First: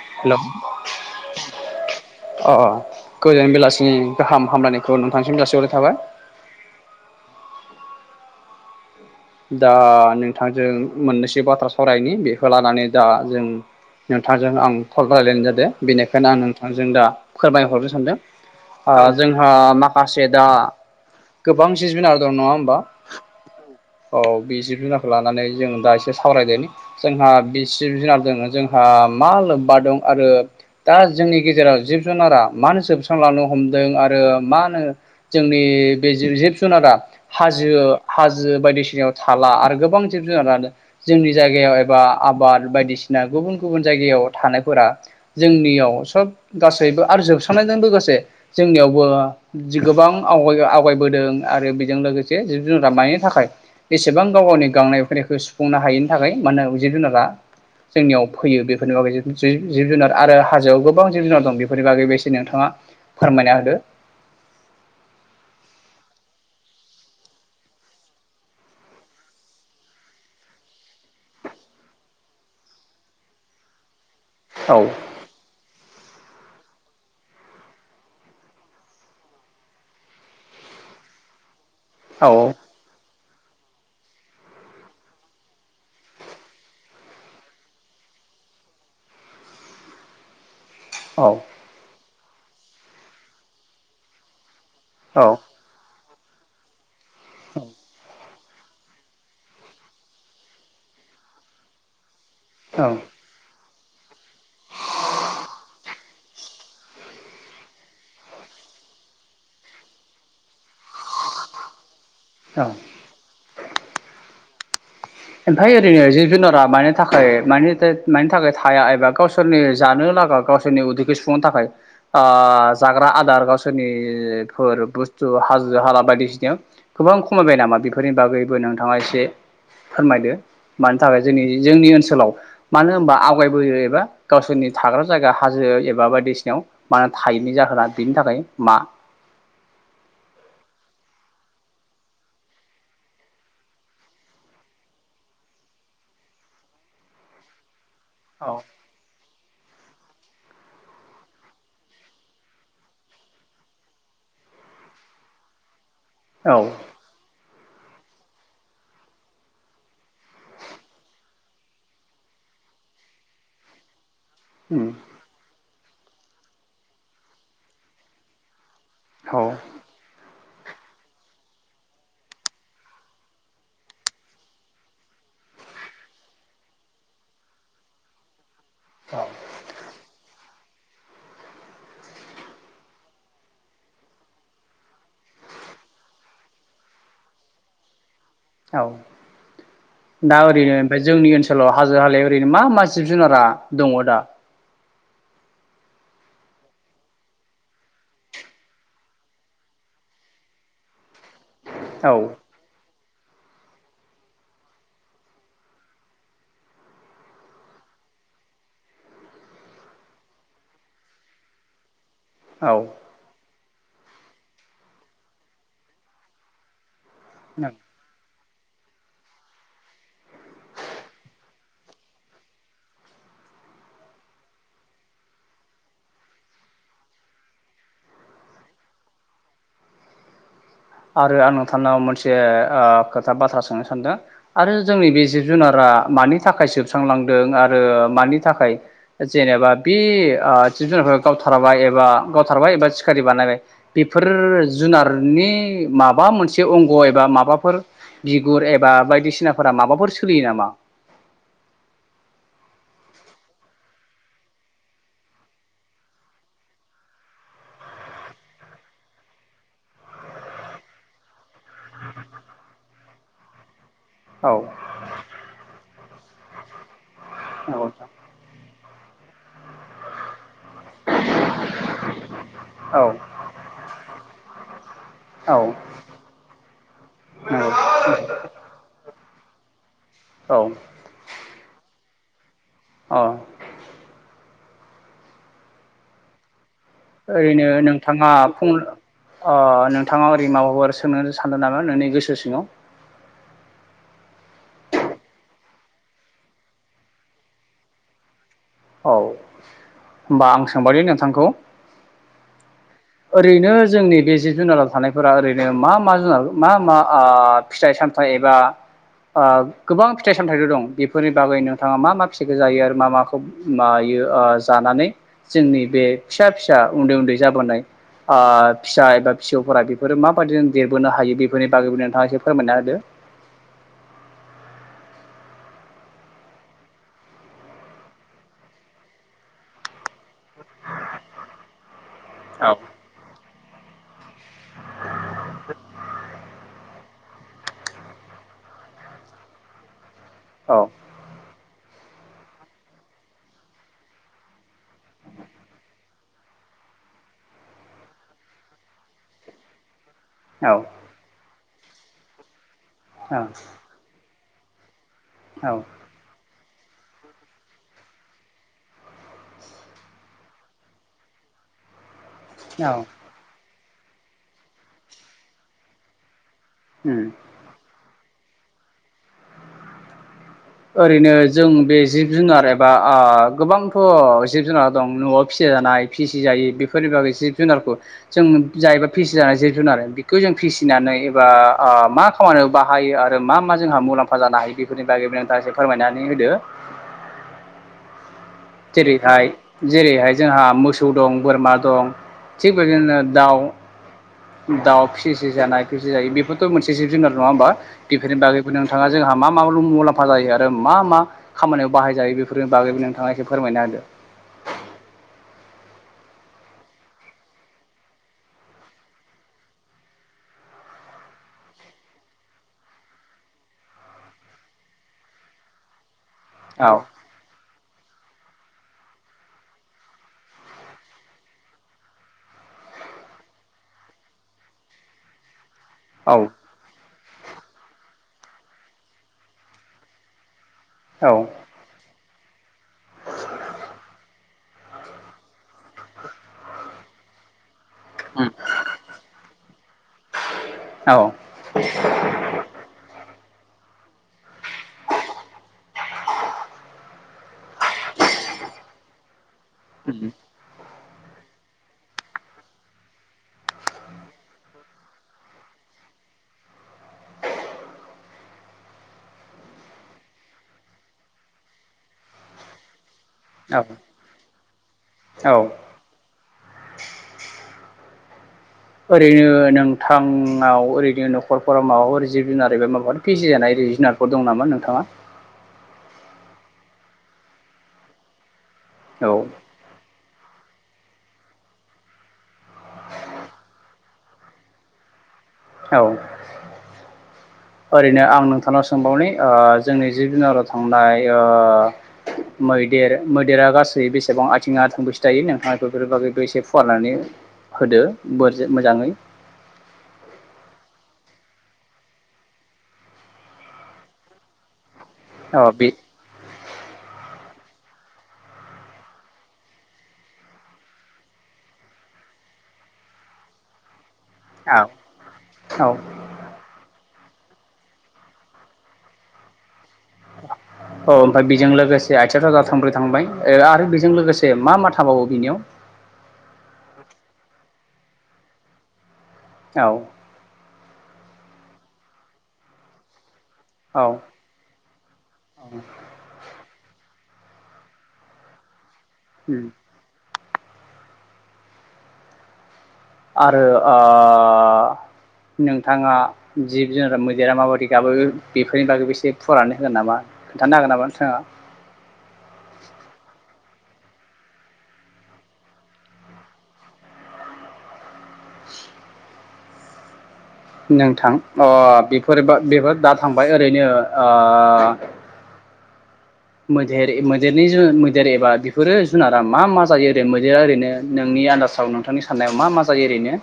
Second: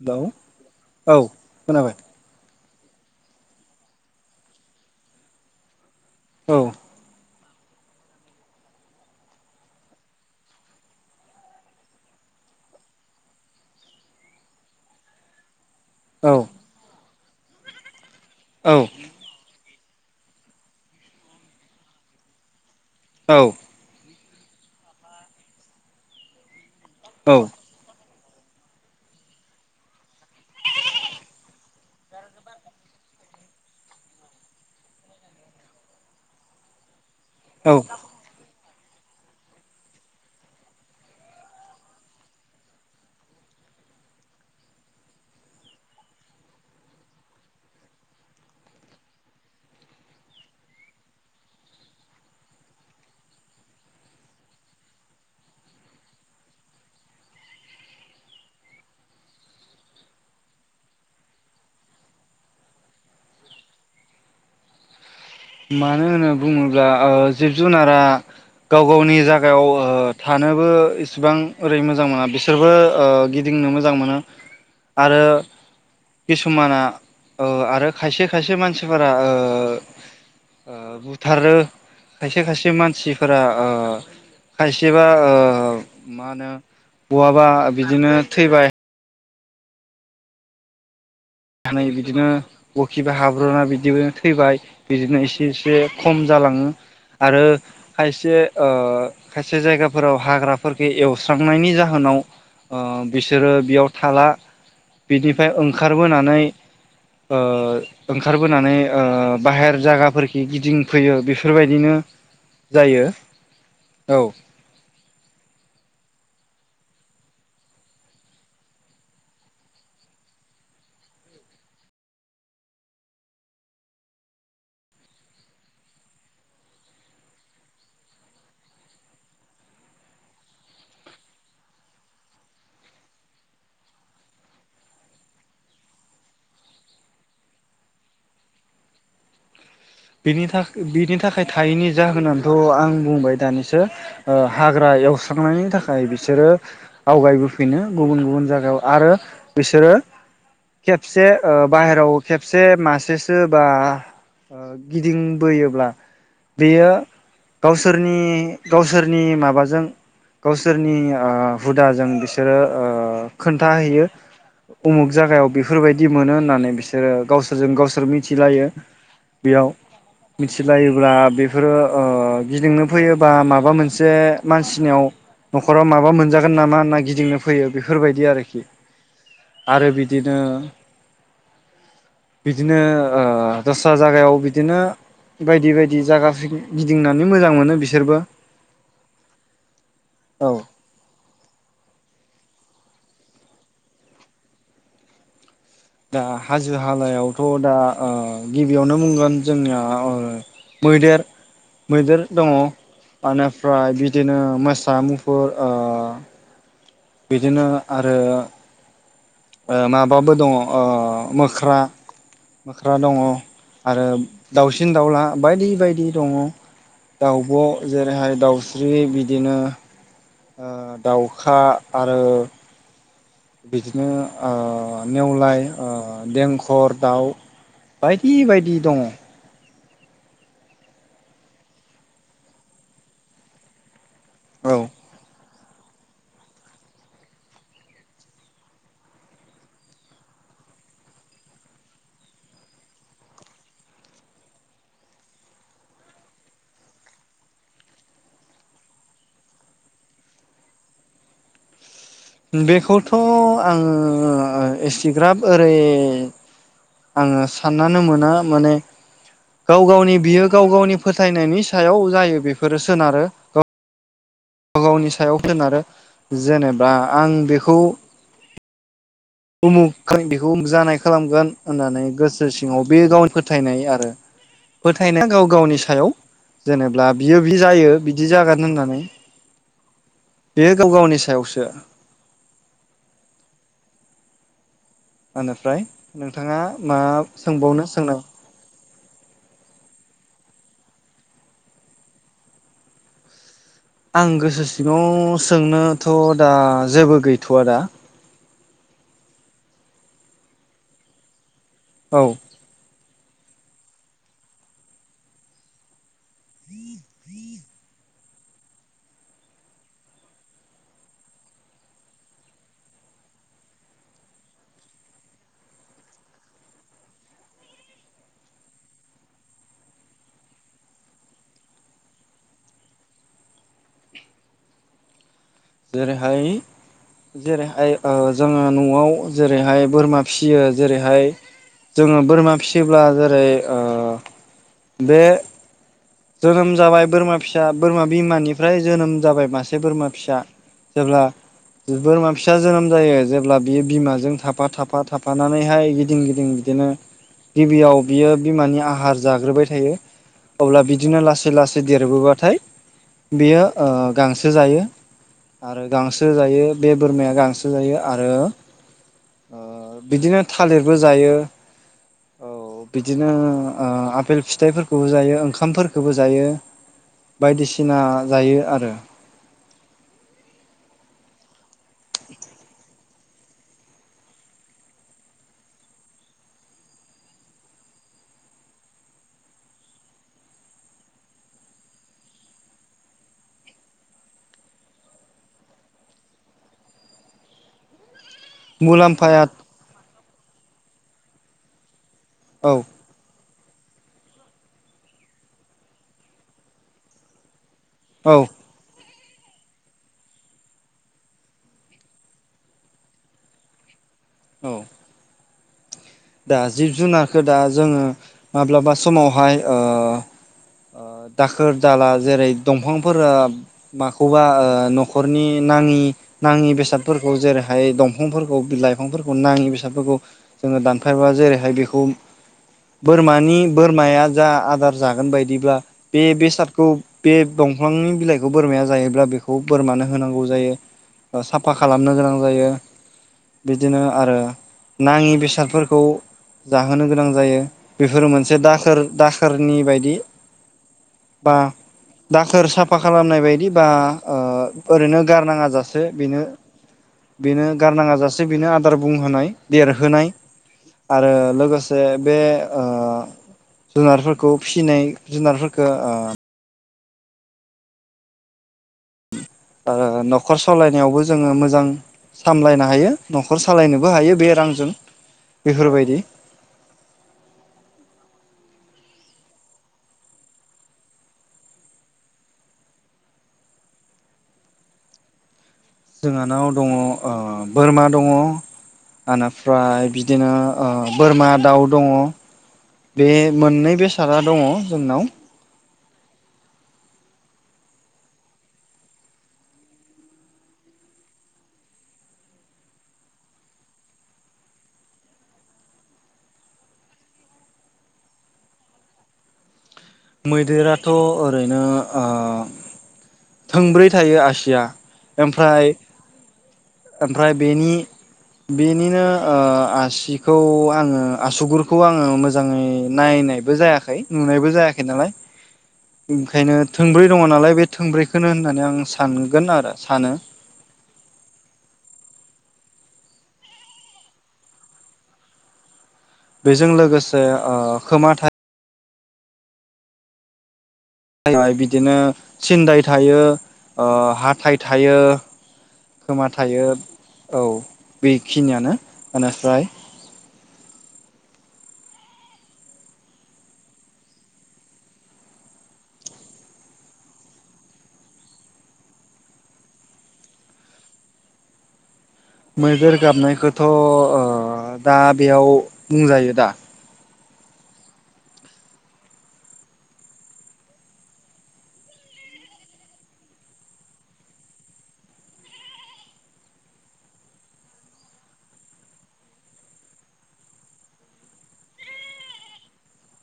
Hello hello अ औ खोनाबाय। गोजोन बेलासिनि गाहाम हामलायखौ नोंथांसिम जासि हरनाय थाबाय। औ। दा नोंथांजों मोननैसो बाथ्रा सावरायनि बेखौ लानानै दा जों नोंथांजों आं फन रायलायनाय जादों। बेनिखायनो औ आं नोंथांजों दा फोरमायहरनो सानदों औ ओ जोंहा माखा माखासे से दा गोबां जि जुनार दं नङा होमबा? औ। औ बे जिब जुनारखौ लानानै जों दा एसे सावरायलायनि जोंहा औ बे जिब जुनार जों जोंहा मा लोब्बा दं आरो दा जोंनि गेजेराव जिब जुनारा मानो जोबस्रां लां लांनो हमदों आरो मा होनो जोंनि बे जिब जुनारा औ हाजो हाजो बायदिसिनायाव थाला आरो गोबां जिब जुनारा जोंनि जायगायाव एबा आबाद बायदिसिना गुबुन गुबुन जायगायाव थानायफोरा जोंनियाव सब गासैबो आरो जोबस्रांनायजों लोगोसे जोंनियावबो जि गोबां आव आवगायबोदों आरो बेजों लोगोसे जिब जुनार मानि थाखाय बेसेबां गाव गावनि गांनाय उखैनायखौ सुफुंनो हायिनि थाखाय मानोना जिब जुनारा जोंनियाव फैयो बेफोरनि बागै जिब जुनार आरो हाजोआव गोबां जिब जुनार दं बेफोरनि बागै बेसे नोंथाङा फोरमायना होदो। मानो होनना बुङोब्ला ओ जिब जुनारा गाव गावनि जायगायाव ओ थानो थानोबो इसिबां ओरै मोजां मोना बिसोरबो ओ गिदिंनो मोजां मोनो। औ आरो किसुमाना ओ आरो खायसे खायसे मानसिफोरा ओ ओ बुथारो औ खायसे खायसे मानसिफोरा ओ खायसेबा ओ मा होनो बहाबा बिदिनो थैबाय औ थानानै बिदिनो बखिबा हाबो बिदिबो थैबाय बिदिनो औ एसे एसे खम जालाङो आरो खायसे ओ खायसे जायगाफोराव हाग्राफोरखो एवस्रांनायनि जाहोनाव ओ औ बिसोरो बेयाव थाला बिनिफ्राय ओंखार बोनानै ओ ओंखारबोनानै ओ बाहेर जायगाफोरखि गिदिंफैयो बेफोरबायदिनो औ जायो औ। ओमफ्राय ओरैनो जिब जुनारा मानि थाखाय मानि थाखाय थाया एबा गावसोरनि जानो गावसोरनि उदैखौै सुफुंनो थाखाय ओ जाग्रा आदार गावसोरनिफोर बुस्थु हाजो हाला बायदिसिनायाव गोबां खमायबाय नामा बेफोरनि बागैबो नोंथाङा एसे फोरमायदो। मानि थाखाय जोंनि जोंनि ओनसोलाव मानो होनबा आवगायबोयो एबा गावसोरनि थाग्रा जायगा हाजो एबा बायदिसिनायाव मा थायैनि जाहोना बेनि थाखाय मा बिनि थाखाय बिनि थाखाय थायैनि जाहोनानोथ' आं बुंबाय दानिसो हाग्रा एवस्रांनायनि थाखाय बिसोरो आवगायबोफिनो गुबुन गुबुन औ जायगायाव आरो। बिसोरो खेबसे ओ बाहेराव खेबसे मासेसो बा गिदिंबोयोब्ला बेयो गावसोरनि गावसोरनि माबाजों। गावसोरनि ओ हुदाजों बिसोरो खोन्थाहैयो। उम उमुख जागायाव बेफोरबायदि मोनो होननानै बिसोरो गावसोरजों गावसोर मिथिलायो। औ बेयाव मिथिलायोब्ला बेफोरो ओ गिदिंनो फैयोबा माबा मोनसे मानसिनियाव न'खराव माबा मोनजागोन नामा ना गिदिंनो फैयो बेफोरबायदि आरोखि। आरो बिदिनो बिदिनो ओ दस्रा जायगायाव बिदिनो बायदि बायदि जायागाफोर गिदिंनानै मोजां मोनो बिसोरबो। औ दा औ ओरैनो ओमफ्राय जोंनि ओनसोलाव हाजो हाला ओरैनो मा मा जिब जुनारा दङ दा। दा हाजो हालायावथ' दा गिबियावनो बुंगोन जोंनिया मैदेर औ मैदेर दङ। बेनिफ्राय बिदिनो मोसा मुफुर बिदिनो आरो। माबाबो दङ मोख्रा औ मोख्रा दङ। आरो दाउसिन दाउला बायदि बायदि दङ दाउब' नों जेरैहाय दाउ- स्रि बिदिनो दाउखा आरो। बिदिनो नेवलाय देंखर दाउ बायदि बायदि दङ। आरो आं नोंथांनाव मोनसे खोथा बाथ्रा सोंनो सानदों औ आरो जोंनि बे जि जुनारा मानि थाखाय जोबस्रांलांदों आरो मानि थाखाय जेनेबा बे जिब जुनारफोर गावथारबाय एबा गावथारबाय एबा सिखारि बानायबाय बेफोर जुनारनि माबा मोनसे अंग एबा माबाफोर बिगुर एबा बायदिसिनाफोरा माबाफोर सोलियो नामा। बेखौथ' आङो एसिग्राब ओरै आङो साननानो मोना मानो गाव गावनि बियो गाव गावनि फोथायनायनि सायाव जायो बेफोरो सोनारो गा- औ व गावनि सायाव सोनारो जेनेबा आं बेखौ नंगौ नोंथां उमुक [unintelligible] [unintelligible] जानाय खालामगोन होननानै गोसो सिङाव बे औ गावनि फोथायनाय आरो। फोथायनाया गाव औ गावनि सायाव जेनेबा बियो बि जायो नंगौ बिदि जागोन होननानै। औ बेयो गाव गावनि सायावसो। औ आनिफ्राय नोंथाङा? मा ओरैनो सोंबावनो सोंनाय नोंथाङा फुं अ नोंथाङा ओरै माबाफोर सोंनो सानदों नामा नोंनि गोसो सिङाव आं गो औ होमबा आं सोंबावनि नोंथांखौ औ ओरैनो जोंनि बे जिब जुनाराव थानायफोरा ओरैनो मा मा जुनार मा मा आ फिथाइ साम थाइ एबा आ गोबां फिथाइ सामथाइथ' दं बेफोरनि बागै नोंथाङा मा मा फिथाइखौ जायो आरो मा माखौ मा यो आ जानानै जोंनि बे फिसा फिसा उन्दै उन्दै जाबोनाय आ फिसा एबा फिसौफोरा बेफोरो माबायदिजों देरबोनो हायो बेफोरनि बागैबो नोंथाङा एसे फोरमायना होदो। [inaudible] जेरैहाय जेरैहाय जोङो ओ न'आव जेरैहाय बोरमा फियो जेरैहाय जोङो बोरमा औ फिसियोब्ला जेरै ओ बे जोनोम जाबाय बोरमा फिसा बोरमा बिमानिफ्राय जोनोम जाबाय मासे बोरमा फिसा औ जेब्ला बोरमा फिसा जोनोम जायो जेब्ला बियो बिमाजों थाफा थाफा थाफानानैहाय गिदिं गिदिं बिदिनो गिबियाव बियो बिमानि आहार जाग्रोबाय थायो। औ अब्ला बिदिनो लासै लासै देरबोबाथाय औ बेयो ओ गांसो जायो औ आरो गांसो जायो बे बोरमाया गांसो जायो आरो ओ बिदिनो थालिरबो जायो औ औ बिदिनो आ आफेल फिथाइफोरखौबो जायो ओंखामफोरखौबो जायो उम बायदिसिना जायो आरो ओरैनो जों बे जिब जुनार एबा आ गोबांथ' जिब जुनार दं न'आव फिसि जानाय फिसि जायि बोफोरनि बागौ जिस जुनारखौ जों बिदि जायोब्ला फिसिजानाय जिब जुनार बेखौ जों फिसि फिसिनानै एबा आ मा खामानियाव बाहायो आरो मा मा जोंहा मुलाम्फा जानो हायो बेफोरनि बागै दा एसे फोरमायनानै होदो मुलाम्फाया जेरैहाय जेरैहाय जोंहा मोसौ दं बोरमा दं औ थिख बिदिनो दाव दाउ फिसि जानाय फिसि जायि बेफोरथ' मोनसे जिब जुनार नङा होमबा बेफोरनि औ बागैबो नोंथाङा जोंहा मा मा मुलाम्फा जायो आरो मा मा खामानियाव बाहायजायो बेफोरनि बागैबो नोंथाङा ए फोरमायना होदो औ दा जिब जुनारखौ दा जोङो माब्लाबा समावहाय आ आ दाखोर दाला जेरै दंफांफोरा माखौबा आ न'खरनि नांग नि नाङि औ बेसादफोरखौ जेरैहाय दंफांफोरखौ बि लाइफांफोरखौ नाङि बेसादफोरखौ जोङो दान फायबा जेरैहाय बेखौ बोरमानि बोरमाया जा आदार जागोन बायदिब्ला औ बे-बेसादखौ बे दंफांनि बिलाइखौ बोरमाया जायोब्ला बेखौ बोरमानो होनांगौ जायो। औ साफा खालामनो गोनां जायो बिदिनो आरो नाङि बेसादफोरखौ खौ जाहोनो गोनां जायो बेफोर मोनसे दाखोर दाखोरनि बायदि औ बा दाखोर साफा खालामनाय बाय दिबा ओ ओरैनो गारनाङा जाासे बेनो बेनो गारनाङ जासे बेनो आदार बुंहोनाय देरहोनाय आरो लोगोसे बे ओ जुनारफोरखौ फिसिनाय जुनारफोरखौ आ आ न'खर सालायनायावबो जोङो मोजां सामलायनो हायो। न'खर औ सालायनोबो हायो बे रांजों औ बेफोरबायदि ओरैनो नोंथांआव ओरैनो न'खरफोराव माबाफोर जिब जुनार माबाफोर फिसि जानाय जिब जुनारफोर दं नामा नोंथाङा? जोंहानाव दङ बोरमा दङ औ आनिफ्राय बिदि बिदिनो ओ बोरमा दाउ दङ बे मोननै बेसादा दङ जोंनाव औ ओरैनो आं नोंथांनाव सोंबावनि ओ जोंनि जिब जुनाराव थांनाय ओ मैदेर मैदेरा गासै बेसेबां आथिङा थोंबैसो थायो नोंथाङा बेफोर बागैबो एसे फुवारनानै होदो बोर मोजाङै मैदेराथ' ओरैनो थोंब्रै थायो आसिया औ बे मफ्राय मफ्राय बेनि बेनिनो आसिखौ आङो आसुगुरखौ आङो मोजाङै नाय नाय जायाखै नुनायबो औ जायाखै नालाय औ ओंखायनो थोंब्रै दङ नालाय बे थोंब्रैखौनो होननानै आं सानगोन आरो सानो औ ओमफ्राय बेजों लोगोसे आथि सेक्राजार थांब्रै थांबाय आरो बेजों लोगोसे मा मा थाबावो बेनियाव? बेजों लोगोसे खोमाथाय औ' जैबाय बिदिनो सिनन्दाय थायो। औ हाथाइ थायो खोमा थायो। औ बेखिनियानो उम बेनिफ्राय आरो आ नोंथाङा जिब जुनार मैदेरा माबायदि गाबो बेफोरनि बागैबो एसे फुरनानै होगोन नामा दनो हागोन नामा साङा मैदेर गाबनायखौथ' दा बेयाव बुंजायो दा। [inaudible] नोंथां बेफोर बेफोर दा थांबाय ओरैनो। [inaudible] मैदेर मैदेरनि मैदेर एबा बेफोरो जुनारा मा मा जायो ओरै मैदेरा ओरैनो नोंनि आन्दाराव नोंथांनि साननायाव मा मा जायो ओरैनो?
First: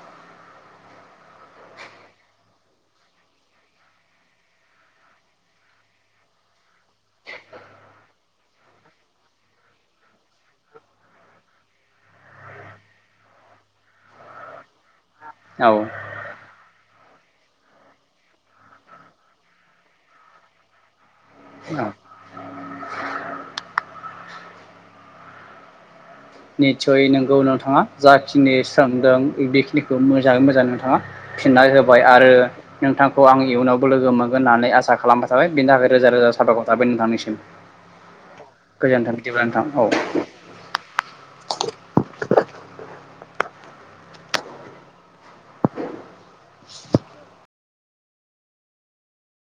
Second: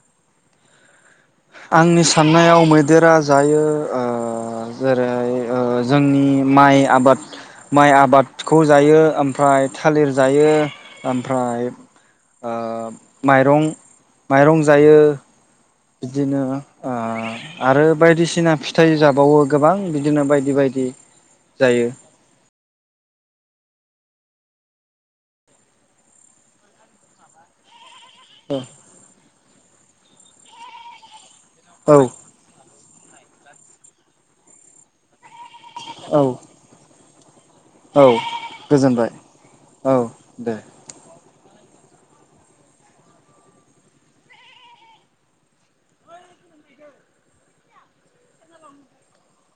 आंनि साननायाव मैदेरा जायो जेरै जोंनि माइ आबाद माइ आबादखौ जायो ओमफ्राय थालिर जायो ओमफ्राय माइरं माइरं जायो। औ बिदिनो आरो बायदिसिना फिथाइ जाबावो गोबां बिदिनो बायदि बायदि। बिदि जायो निसय नंगौ नोंथाङा जाखिनि स्रोंदों बेखिनिखौ मोजाङै मोजां नोंथाङा फिननाय औ होबाय आरो नोंथांखौ आं इयुनावबो लोगो मोनगोन होननानै आसा खालामबाय जाबाय बेनि थाखाय रोजा औ रोजा साबायखर थाबाय नोंथांनिसिम। औ गोजोनबाय गोजानथाम दिबानथां औ दे